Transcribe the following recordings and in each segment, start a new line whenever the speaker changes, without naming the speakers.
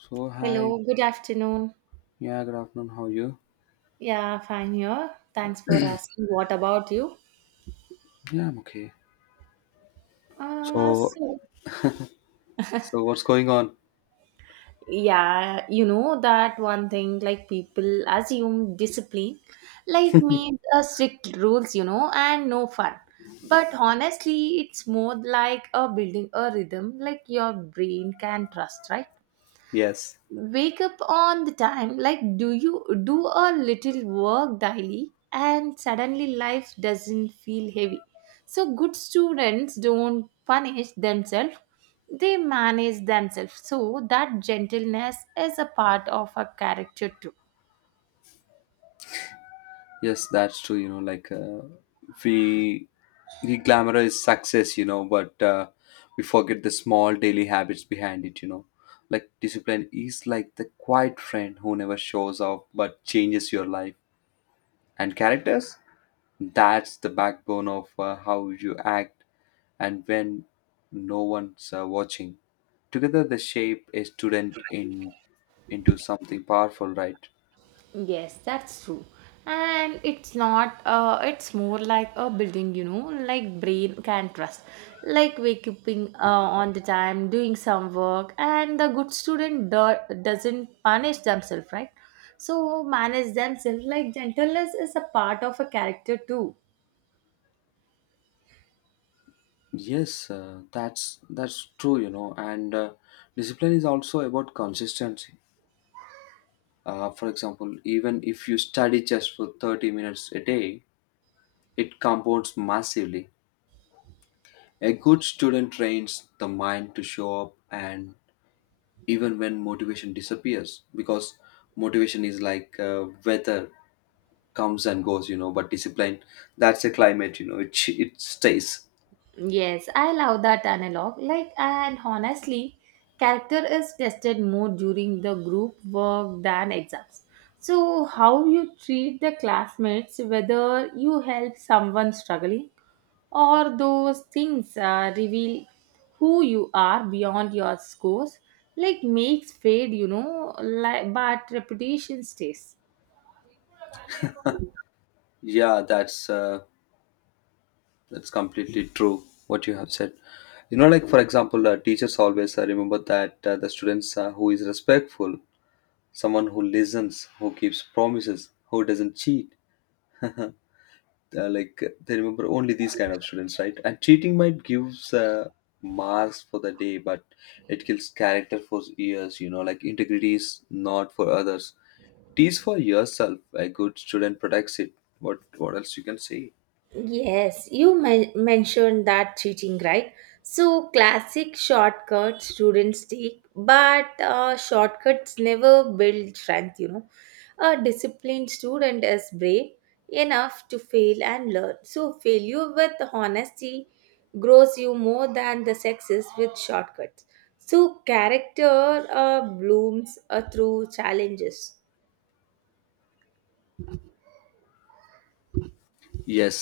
So hi,
Hello, good afternoon.
yeah, good afternoon. How are you?
Yeah, fine here. Thanks for asking. What about you?
Yeah, I'm okay.
Uh,
So
so,
what's going on?
yeah, you know that one thing like people assume discipline like means a strict rules, you know, and no fun. But honestly, it's more like a building a rhythm like your brain can trust, right?
Yes,
Wake up on the time like do you do a little work daily and suddenly life doesn't feel heavy. So good students don't punish themselves, they manage themselves so that gentleness is a part of a character too.
yes, that's true. You know, like we we glamorize success, you know, but we forget the small daily habits behind it. You know, like discipline is like the quiet friend who never shows off but changes your life and characters. That's the backbone of how you act and when no one's watching. Together, they shape a student in into something powerful, right?
Yes, that's true. And it's not, it's more like a building, you know, like brain can trust. Like waking on the time, doing some work, and the good doesn't punish themselves, right? So manage themselves like gentleness is a part of a character too.
That's true, you know, and discipline is also about consistency. For example, even if you study just for 30 minutes a day, it compounds massively. A good student trains the mind to show up and even when motivation disappears, because motivation is like weather, comes and goes, you know, but discipline, that's a climate, you know, it stays.
Yes, I love that analog. Like, and honestly, character is tested more during the group work than exams. So, how you treat the classmates, whether you help someone struggling or those things reveal who you are beyond your scores, like makes fade, you know, like, but reputation stays.
yeah that's uh, That's completely true what you have said. You know, like for example, teachers always remember that the students who is respectful, someone who listens, who keeps promises, who doesn't cheat. uh, like they remember only these kind of students, right? And cheating might gives marks for the day, but it kills character for years. You know, like integrity is not for others; it is for yourself. A good student protects it. What else you can say?
Yes, you mentioned that cheating, right? So, classic shortcuts students take, but shortcuts never build strength, you know. A disciplined student is brave enough to fail and learn. So, failure with honesty grows you more than the success with shortcuts. So, character blooms through challenges.
Yes,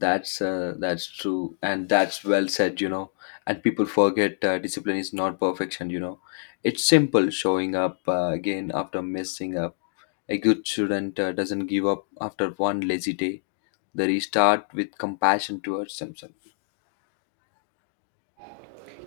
that's true, and that's well said. You know, and people forget discipline is not perfection. You know, it's simple showing up again after messing up. A good student doesn't give up after one lazy day. They restart with compassion towards themselves.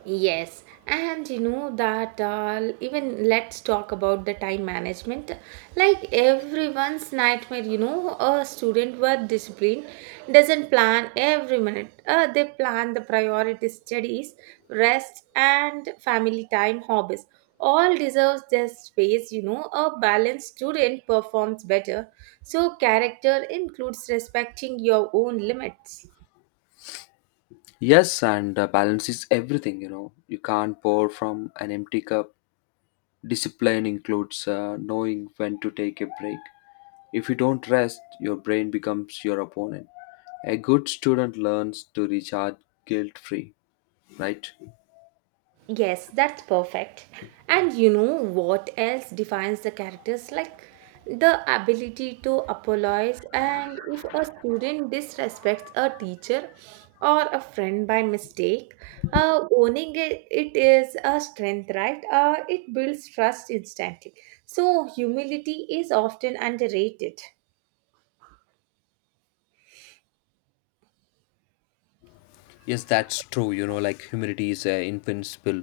Yes, and you know that even let's talk about the time management. Like everyone's nightmare, you know, a student with discipline doesn't plan every minute. They plan the priority studies, rest, and family time hobbies. All deserves their space, you know. A balanced student performs better. So character includes respecting your own limits.
Yes, and balance is everything. You know, you can't pour from an empty cup. Discipline includes knowing when to take a break. If you don't rest, your brain becomes your opponent. A good student learns to recharge guilt free, right?
Yes, that's perfect. And you know what else defines the characters? Like the ability to apologize, and if a student disrespects a teacher or a friend by mistake, owning it, it is a strength, right? It builds trust instantly. So, humility is often underrated.
Yes, that's true. You know, like humility is invincible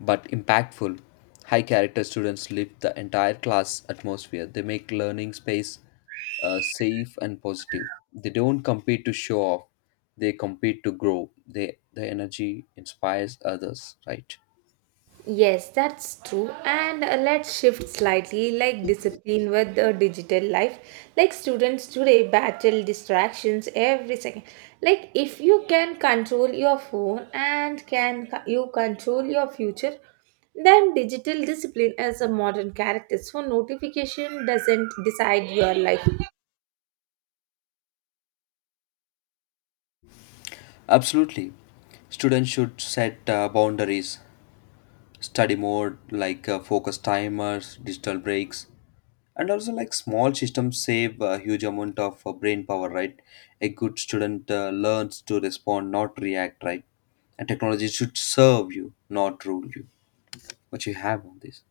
but impactful. High character students lift the entire class atmosphere. They make learning space safe and positive. They don't compete to show off. They compete to grow. They the energy inspires others. Right?
Yes, that's true. And let's shift slightly like discipline with the digital life. Like students today battle distractions every second. Like if you can control your phone and can you control your future, then digital discipline is a modern character. So notification doesn't decide your life.
Absolutely. Students should set boundaries. Study mode, like focus timers, digital breaks, and also like small systems save a huge amount of brain power, right? A good student learns to respond, not react, right? And technology should serve you, not rule you. What you have on this?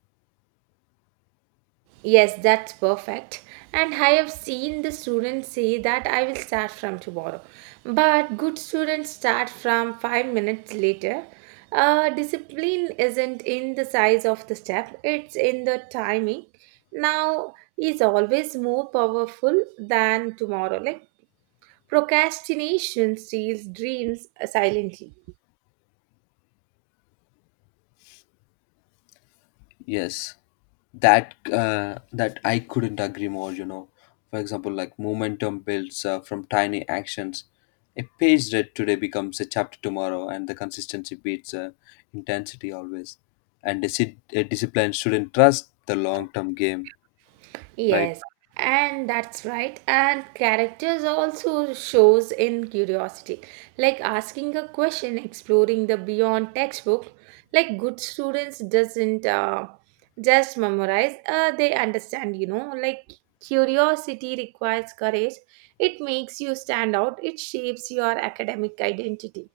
Yes, that's perfect. And I have seen the students say that I will start from tomorrow. But good students start from 5 minutes later. Discipline isn't in the size of the step, it's in the timing. Now is always more powerful than tomorrow. Like procrastination steals dreams silently.
Yes, that I couldn't agree more. You know, for example, like momentum builds from tiny actions. A page read today becomes a chapter tomorrow, and the consistency beats intensity always. And a disciplined student trust the long-term game, right?
Yes, and that's right. And characters also shows in curiosity, like asking a question, exploring the beyond textbook. Like good students doesn't just memorize; they understand. You know, like curiosity requires courage. It makes you stand out. It shapes your academic identity.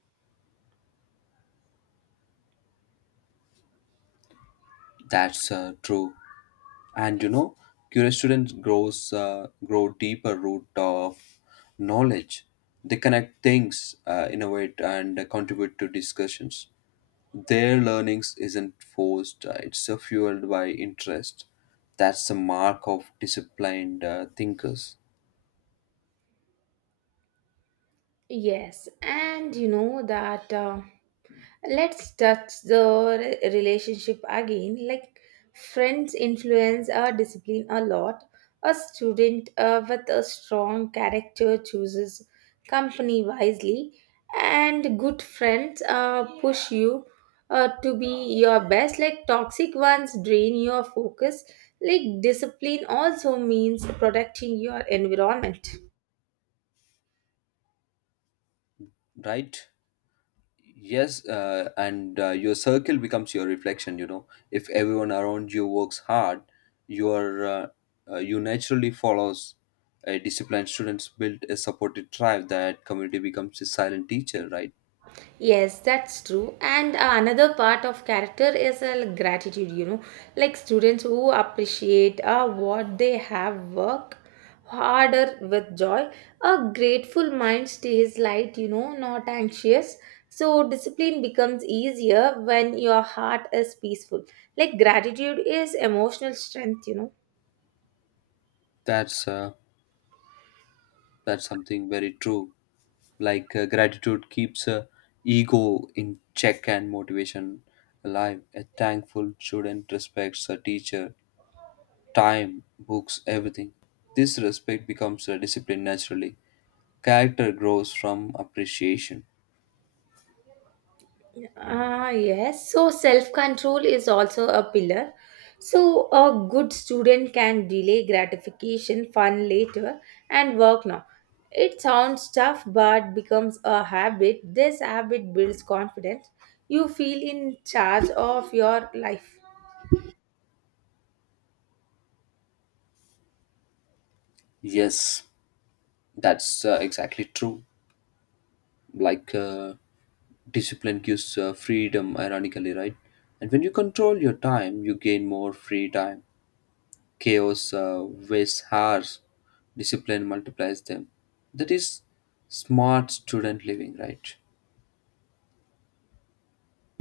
That's true. And you know, curious students grow deeper root of knowledge. They connect things, innovate, and contribute to discussions. Their learnings isn't forced, it's fueled by interest. That's the mark of disciplined thinkers,
Yes, and you know that let's touch the relationship again. Like friends influence our discipline a lot. A student with a strong character chooses company wisely, and good friends push you to be your best. Like toxic ones drain your focus. Like discipline also means protecting your environment.
right? Yes, and your circle becomes your reflection, you know. If everyone around you works hard, you are you naturally follows a disciplined students build a supported tribe, that community becomes a silent teacher, right?
Yes, that's true. And another part of character is like gratitude, you know, like students who appreciate what they have work harder with joy. A grateful mind stays light, you know, not anxious. So discipline becomes easier when your heart is peaceful. Like gratitude is emotional strength, you know.
That's uh, that's something very true. Like gratitude keeps ego in check and motivation alive. A thankful student respects a teacher, time, books, everything. This respect becomes a discipline naturally. Character grows from appreciation.
Ah, yes. So self control is also a pillar. So a good student can delay gratification, fun later, and work now. It sounds tough but becomes a habit. This habit builds confidence. You feel in charge of your life.
Yes, that's exactly true. Like discipline gives freedom, ironically, right? And when you control your time, you gain more free time. Chaos wastes hours, discipline multiplies them. That is smart student living, right?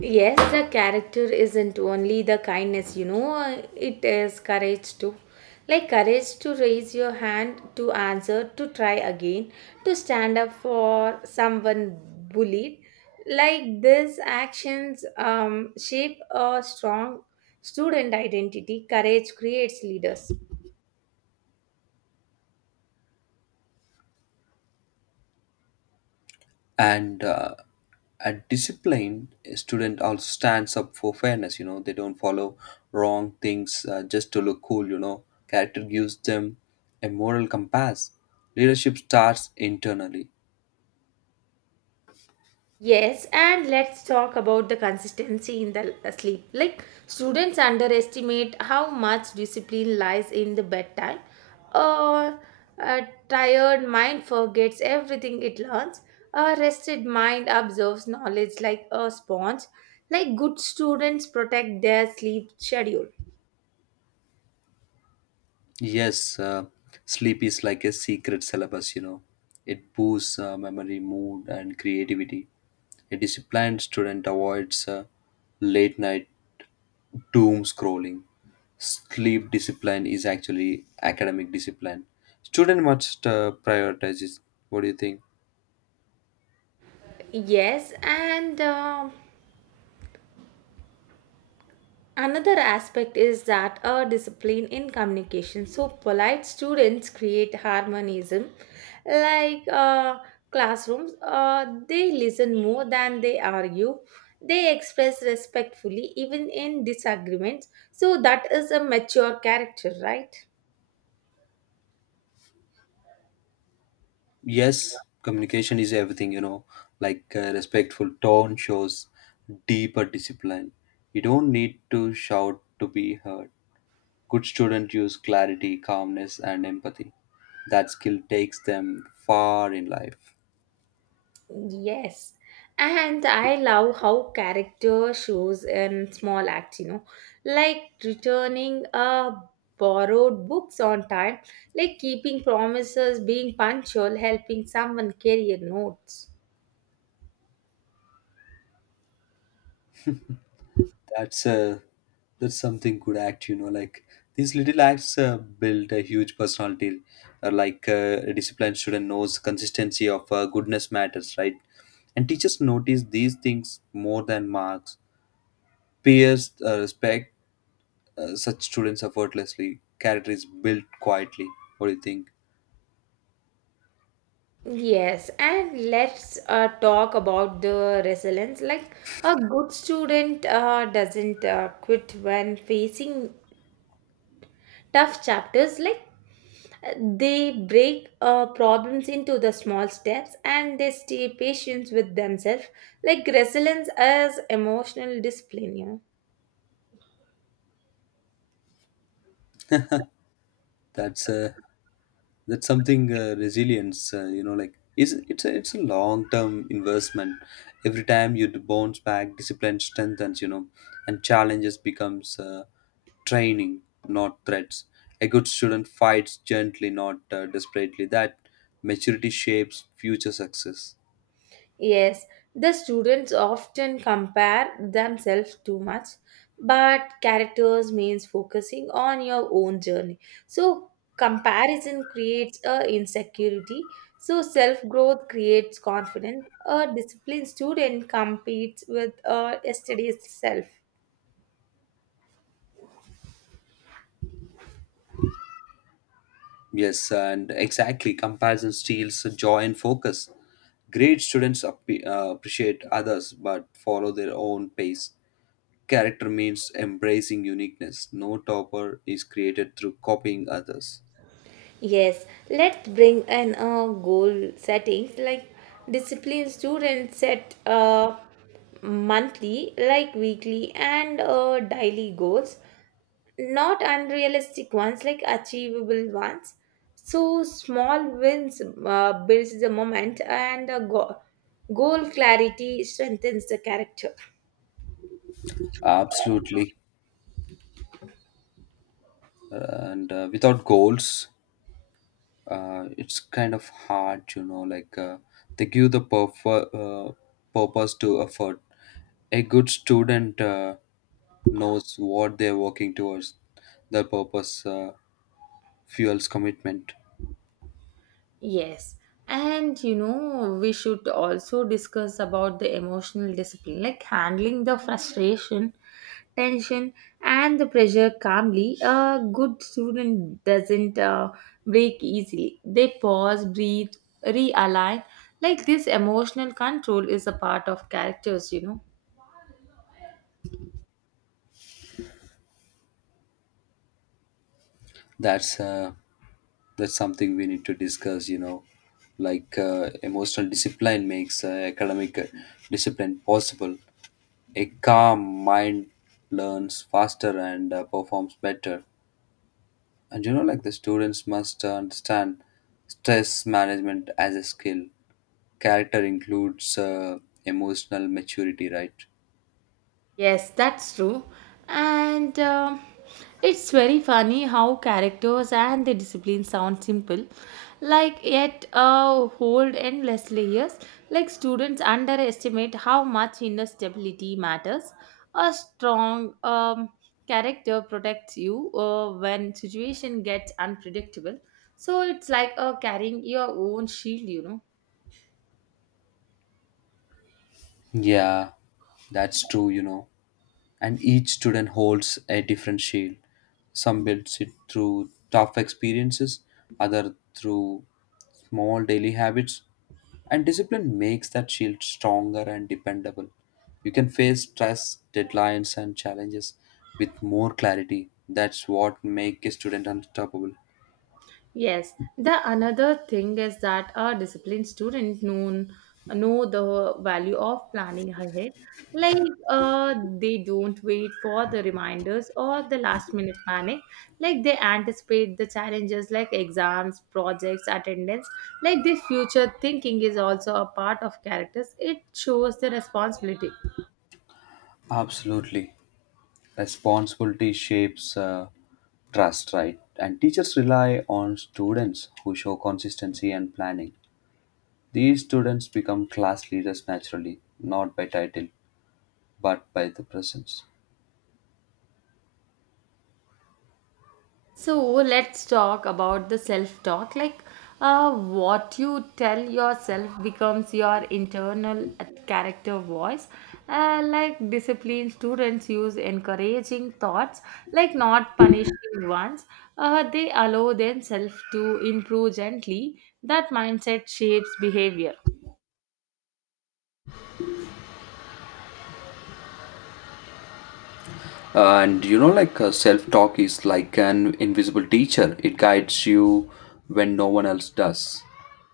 Yes, the character isn't only the kindness, you know, it is courage too. Like courage to raise your hand, to answer, to try again, to stand up for someone bullied. Like these actions shape a strong student identity. Courage creates leaders.
And a disciplined student also stands up for fairness. You know, they don't follow wrong things just to look cool. You know, character gives them a moral compass. Leadership starts internally.
Yes, and let's talk about the consistency in the sleep. Like students underestimate how much discipline lies in the bedtime. A, a tired mind forgets everything it learns. A rested mind absorbs knowledge like a sponge. Like good students protect their sleep schedule.
Yes, sleep is like a secret syllabus, you know. It boosts memory, mood, and creativity. A disciplined student avoids late night doom scrolling. Sleep discipline is actually academic discipline. Student must prioritize it. What do you think?
Yes, and another aspect is that a discipline in communication. So, polite students create harmonism, like classrooms, they listen more than they argue. They express respectfully, even in disagreements. So, that is a mature character, right?
Yes, communication is everything, you know, like respectful tone shows deeper discipline. You don't need to shout to be heard. Good students use clarity, calmness, and empathy. That skill takes them far in life.
Yes, and I love how character shows in small acts, you know, like returning a borrowed books on time, like keeping promises, being punctual, helping someone carry a notes.
That's a that's something good act, you know. Like these little acts build a huge personality. Like a disciplined student knows consistency of goodness matters, right? And teachers notice these things more than marks. Peers respect such students effortlessly. Character is built quietly. What do you think?
Yes, and let's talk about the resilience. Like a good student doesn't quit when facing tough chapters. Like they break problems into the small steps and they stay patient with themselves, like resilience as emotional discipline. You know?
That's a that's something, resilience, you know, like is it's a long term investment. Every time you bounce back, discipline strengthens, you know, and challenges becomes training, not threats. A good student fights gently, not desperately. That maturity shapes future success.
Yes, the students often compare themselves too much, but characters means focusing on your own journey. So comparison creates a insecurity. So self growth creates confidence. A disciplined student competes with a yesterday's self.
Yes, and exactly, comparison steals joy and focus. Great students appreciate others but follow their own pace. Character means embracing uniqueness. No topper is created through copying others.
Yes, let's bring in goal settings like discipline students set monthly, like weekly, and daily goals, not unrealistic ones like achievable ones. So small wins builds the moment, and goal clarity strengthens the character.
Absolutely. And without goals, it's kind of hard, you know, like they give the purpose to effort. A good student knows what they're working towards. The purpose fuels commitment.
Yes. And you know, we should also discuss about the emotional discipline, like handling the frustration, tension, and the pressure calmly. A good student doesn't break easily. They pause, breathe, realign. Like this emotional control is a part of characters, you know.
That's uh, that's something we need to discuss, you know. Like emotional discipline makes academic discipline possible. A calm mind learns faster and performs better. And you know, like the students must understand stress management as a skill. Character includes emotional maturity, right?
Yes, that's true. And it's very funny how characters and the discipline sound simple, like yet hold endless layers. Like students underestimate how much inner stability matters. A strong character protects you when situation gets unpredictable. So it's like carrying your own shield, you know.
Yeah, that's true, you know, and each student holds a different shield. Some builds it through tough experiences, other through small daily habits, and discipline makes that shield stronger and dependable. You can face stress, deadlines, and challenges with more clarity. That's what makes a student unstoppable.
Yes, the another thing is that a disciplined student know the value of planning ahead. Like they don't wait for the reminders or the last minute panic. Like they anticipate the challenges like exams, projects, attendance. Like the future thinking is also a part of characters. It shows the responsibility.
Absolutely. Responsibility shapes trust, right? And teachers rely on students who show consistency and planning. These students become class leaders naturally, not by title, but by the presence.
So let's talk about the self talk. Like, what you tell yourself becomes your internal character voice. Like, disciplined students use encouraging thoughts, like not punishing ones. They allow themselves to improve gently. That mindset shapes behavior.
And you know, like self talk is like an invisible teacher, it guides you when no one else does.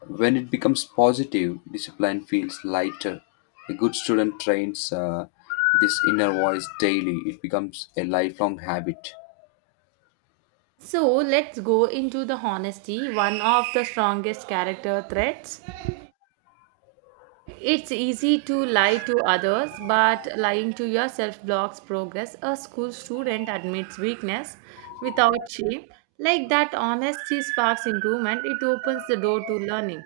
When it becomes positive, discipline feels lighter. A good student trains this inner voice daily, it becomes a lifelong habit.
So, let's go into the honesty, one of the strongest character traits. It's easy to lie to others, but lying to yourself blocks progress. A school student admits weakness without shame. Like that honesty sparks improvement, it opens the door to learning.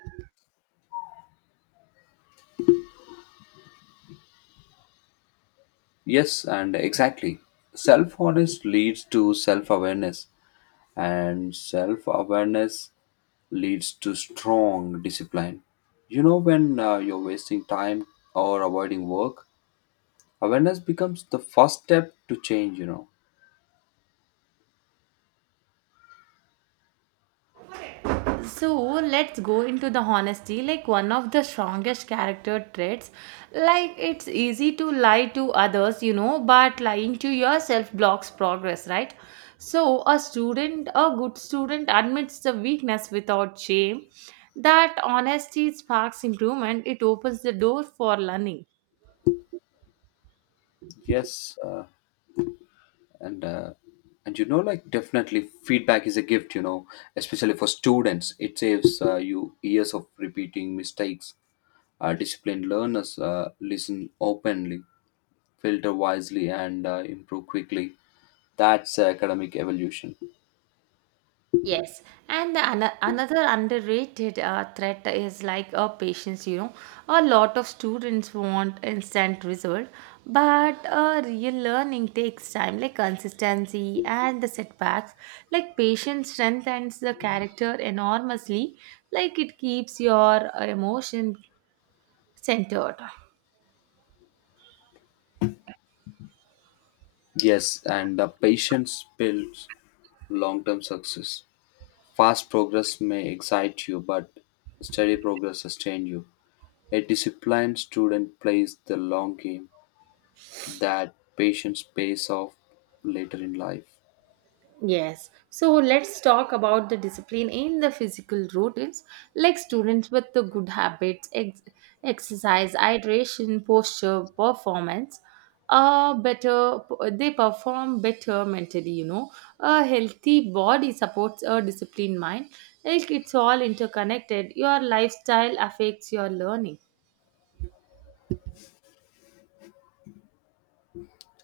Yes, and exactly. Self honesty leads to self awareness, and self awareness leads to strong discipline. You know, when you're wasting time or avoiding work, awareness becomes the first step to change, you know.
So let's go into the honesty, like one of the strongest character traits. Like it's easy to lie to others, you know, but lying to yourself blocks progress, right? So a student, a good student admits the weakness without shame. That honesty sparks improvement, it opens the door for learning.
Yes, and uh, and you know, like definitely feedback is a gift, you know, especially for students. It saves you years of repeating mistakes. Disciplined learners listen openly, filter wisely, and improve quickly. That's academic evolution.
Yes, and the another underrated threat is like a patience. You know, a lot of students want instant result, but real learning takes time, like consistency and the setbacks. Like patience strengthens the character enormously. Like it keeps your emotion centered.
Yes, and patience builds long term success. Fast progress may excite you, but steady progress sustains you. A disciplined student plays the long game. That patience pays off later in life.
Yes. So let's talk about the discipline in the physical routines, like students with the good habits, exercise, hydration, posture, performance. Better they perform better mentally, you know. A healthy body supports a disciplined mind, like it's all interconnected. Your lifestyle affects your learning.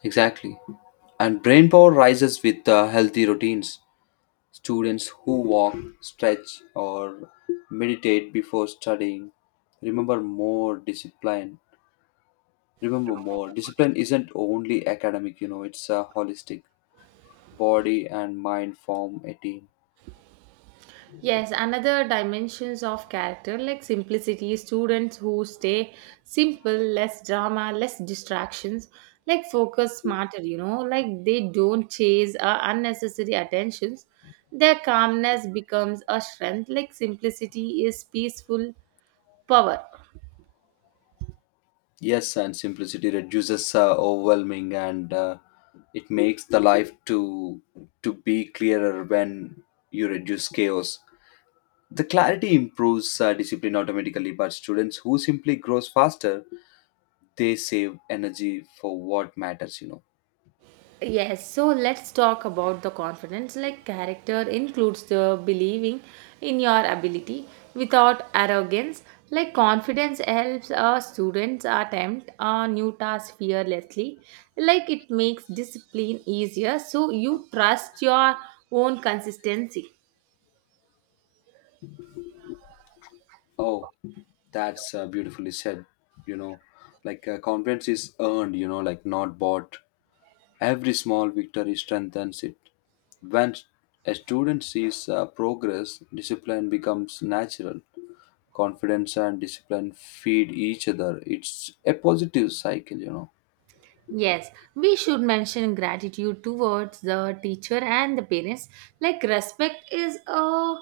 Exactly. And brain power rises with healthy routines. Students who walk, stretch, or meditate before studying remember more discipline. Remember more. Discipline isn't only academic, you know, it's a holistic. Body and mind form a team.
Yes, another dimensions of character like simplicity, students who stay simple, less drama, less distractions, like focus smarter, you know, like they don't chase unnecessary attentions. Their calmness becomes a strength, like simplicity is peaceful power.
Yes, and simplicity reduces overwhelming, and it makes the life to be clearer when you reduce chaos. The clarity improves discipline automatically, but students who simply grows faster, they save energy for what matters, you know.
Yes, so let's talk about the confidence. Like, character includes the believing in your ability without arrogance. Like, confidence helps our students attempt a new task fearlessly. Like, it makes discipline easier, so you trust your own consistency.
Oh, that's beautifully said, you know. Like confidence is earned, you know, like not bought. Every small victory strengthens it. When a student sees progress, discipline becomes natural. Confidence and discipline feed each other, it's a positive cycle, you know.
Yes, we should mention gratitude towards the teacher and the parents. Like, respect is a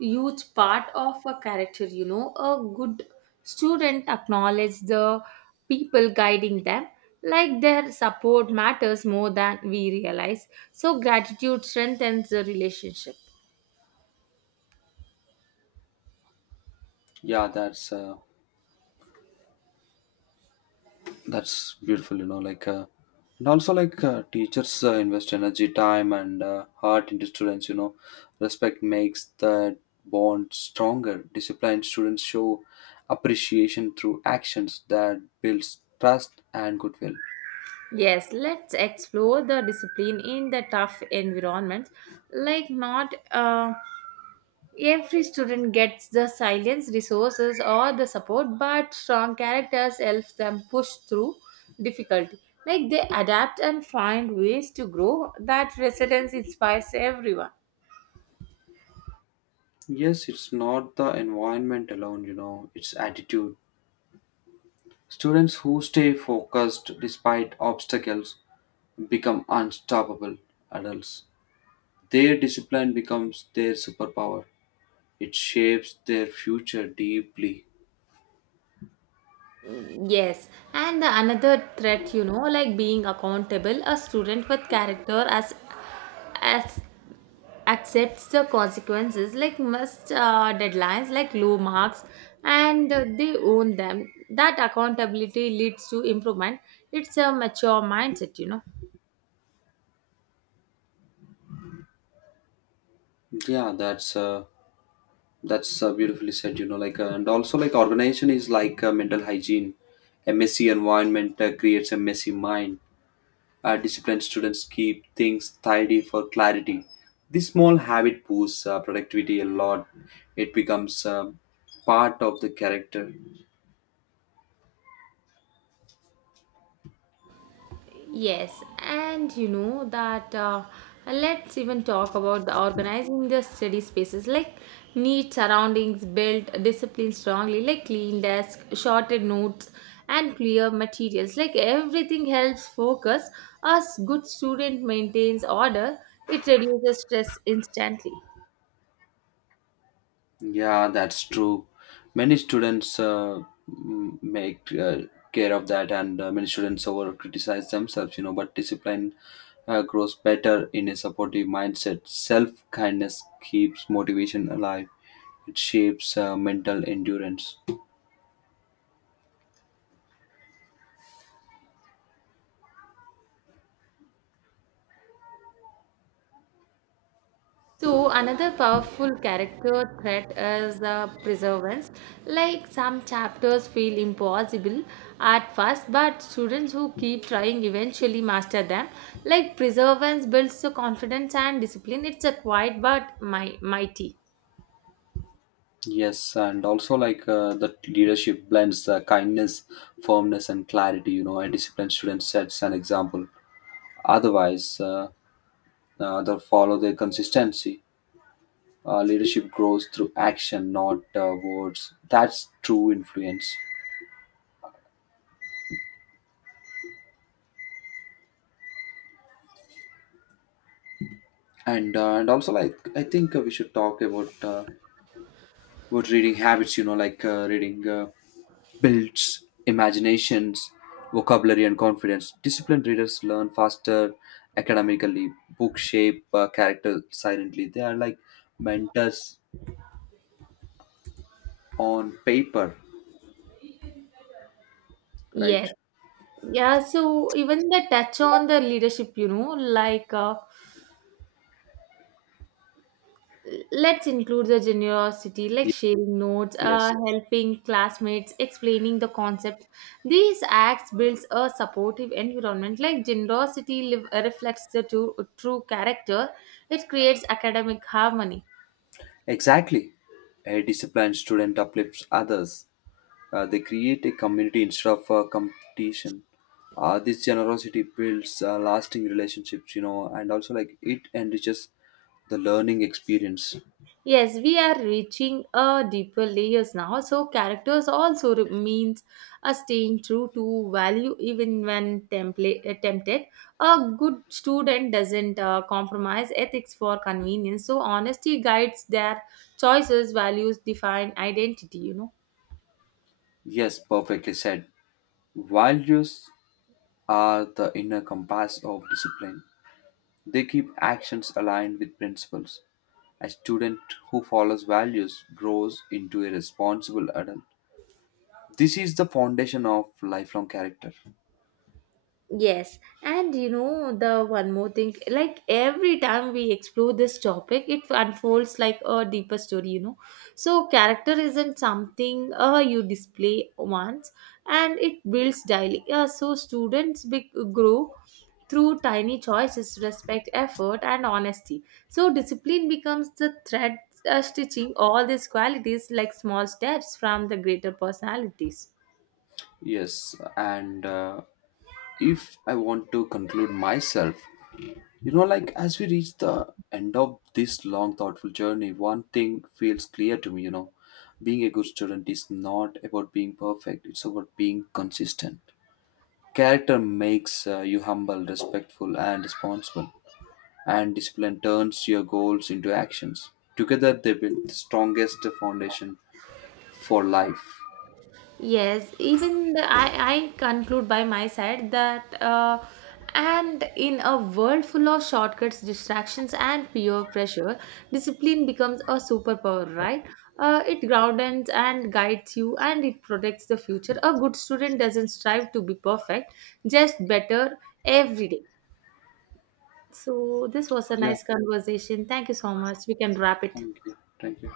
huge part of a character, you know. A good student acknowledges the people guiding them, like, their support matters more than we realize. So, gratitude strengthens the relationship.
yeah that's uh, That's beautiful, you know, like, and also like teachers invest energy, time, and heart into students, you know. Respect makes that bond stronger. Disciplined students show appreciation through actions, that builds trust and goodwill.
Yes, let's explore the discipline in the tough environment. Like, not every student gets the silence, resources, or the support, but strong characters help them push through difficulty. Like they adapt and find ways to grow. That resilience inspires everyone.
Yes, it's not the environment alone, you know, it's attitude. Students who stay focused despite obstacles become unstoppable adults. Their discipline becomes their superpower. It shapes their future deeply.
Yes, and the another threat, you know, like being accountable, a student with character as accepts the consequences like missed deadlines like low marks, and they own them. That accountability leads to improvement, it's a mature mindset, you know.
Yeah, that's beautifully said. You know, like and also like organization is like mental hygiene. A messy environment creates a messy mind. Disciplined students keep things tidy for clarity. This small habit boosts productivity a lot. It becomes part of the character.
Yes, and you know that let's even talk about the organizing the study spaces like neat surroundings, built discipline strongly, like clean desk, shorted notes, and clear materials. Like everything helps focus. As good student maintains order, it reduces stress instantly.
Yeah, that's true. Many students make care of that, and many students over criticize themselves, you know. But discipline grows better in a supportive mindset. Self kindness keeps motivation alive. It shapes mental endurance.
So another powerful character trait is the perseverance. Like some chapters feel impossible at first, but students who keep trying eventually master them. Like perseverance builds the confidence and discipline. It's a quiet but mighty.
Yes, and also like the leadership blends kindness, firmness, and clarity. You know, a disciplined student sets an example. Otherwise, they follow their consistency. Leadership grows through action, not words. That's true influence. And also, like I think we should talk about reading habits. You know, like reading builds imaginations, vocabulary, and confidence. Disciplined readers learn faster academically. Book shape character silently. They are like mentors on paper, right?
Yes. Yeah, so even the touch on the leadership, you know, like let's include the generosity, like
Ye-
sharing notes,
Yes,
helping classmates, explaining the concept. These acts builds a supportive environment. Like generosity live, reflects the true character. It creates academic harmony.
exactly. A disciplined student uplifts others. They create a community instead of competition. This generosity builds lasting relationships, you know, and also like it enriches the learning experience.
Yes, we are reaching a deeper layers now. So characters also means a staying true to value even when tempted. A good student doesn't compromise ethics for convenience. So honesty guides their choices, values define identity. You know.
Yes, perfectly said. Values are the inner compass of discipline. They keep actions aligned with principles. A student who follows values grows into a responsible adult. This is the foundation of lifelong character.
Yes, and you know the one more thing like every time we explore this topic, it unfolds like a deeper story, you know. So, character isn't something you display once and it builds daily. Yeah, so students grow through tiny choices, respect, effort, and honesty. So, discipline becomes the thread stitching all these qualities like small steps from the greater personalities.
Yes, and if I want to conclude myself, you know, like as we reach the end of this long, thoughtful journey, one thing feels clear to me, you know, being a good student is not about being perfect, it's about being consistent. Character makes you humble, respectful, and responsible, and discipline turns your goals into actions. Together, they build the strongest foundation for life.
Yes, even the I conclude by my side that, and in a world full of shortcuts, distractions, and peer pressure, discipline becomes a superpower, right? It grounds and guides you and it protects the future. A good student doesn't strive to be perfect, just better every day. So, this was a
Yeah,
nice conversation. Thank you so much. We can wrap it.
thank you. Thank you.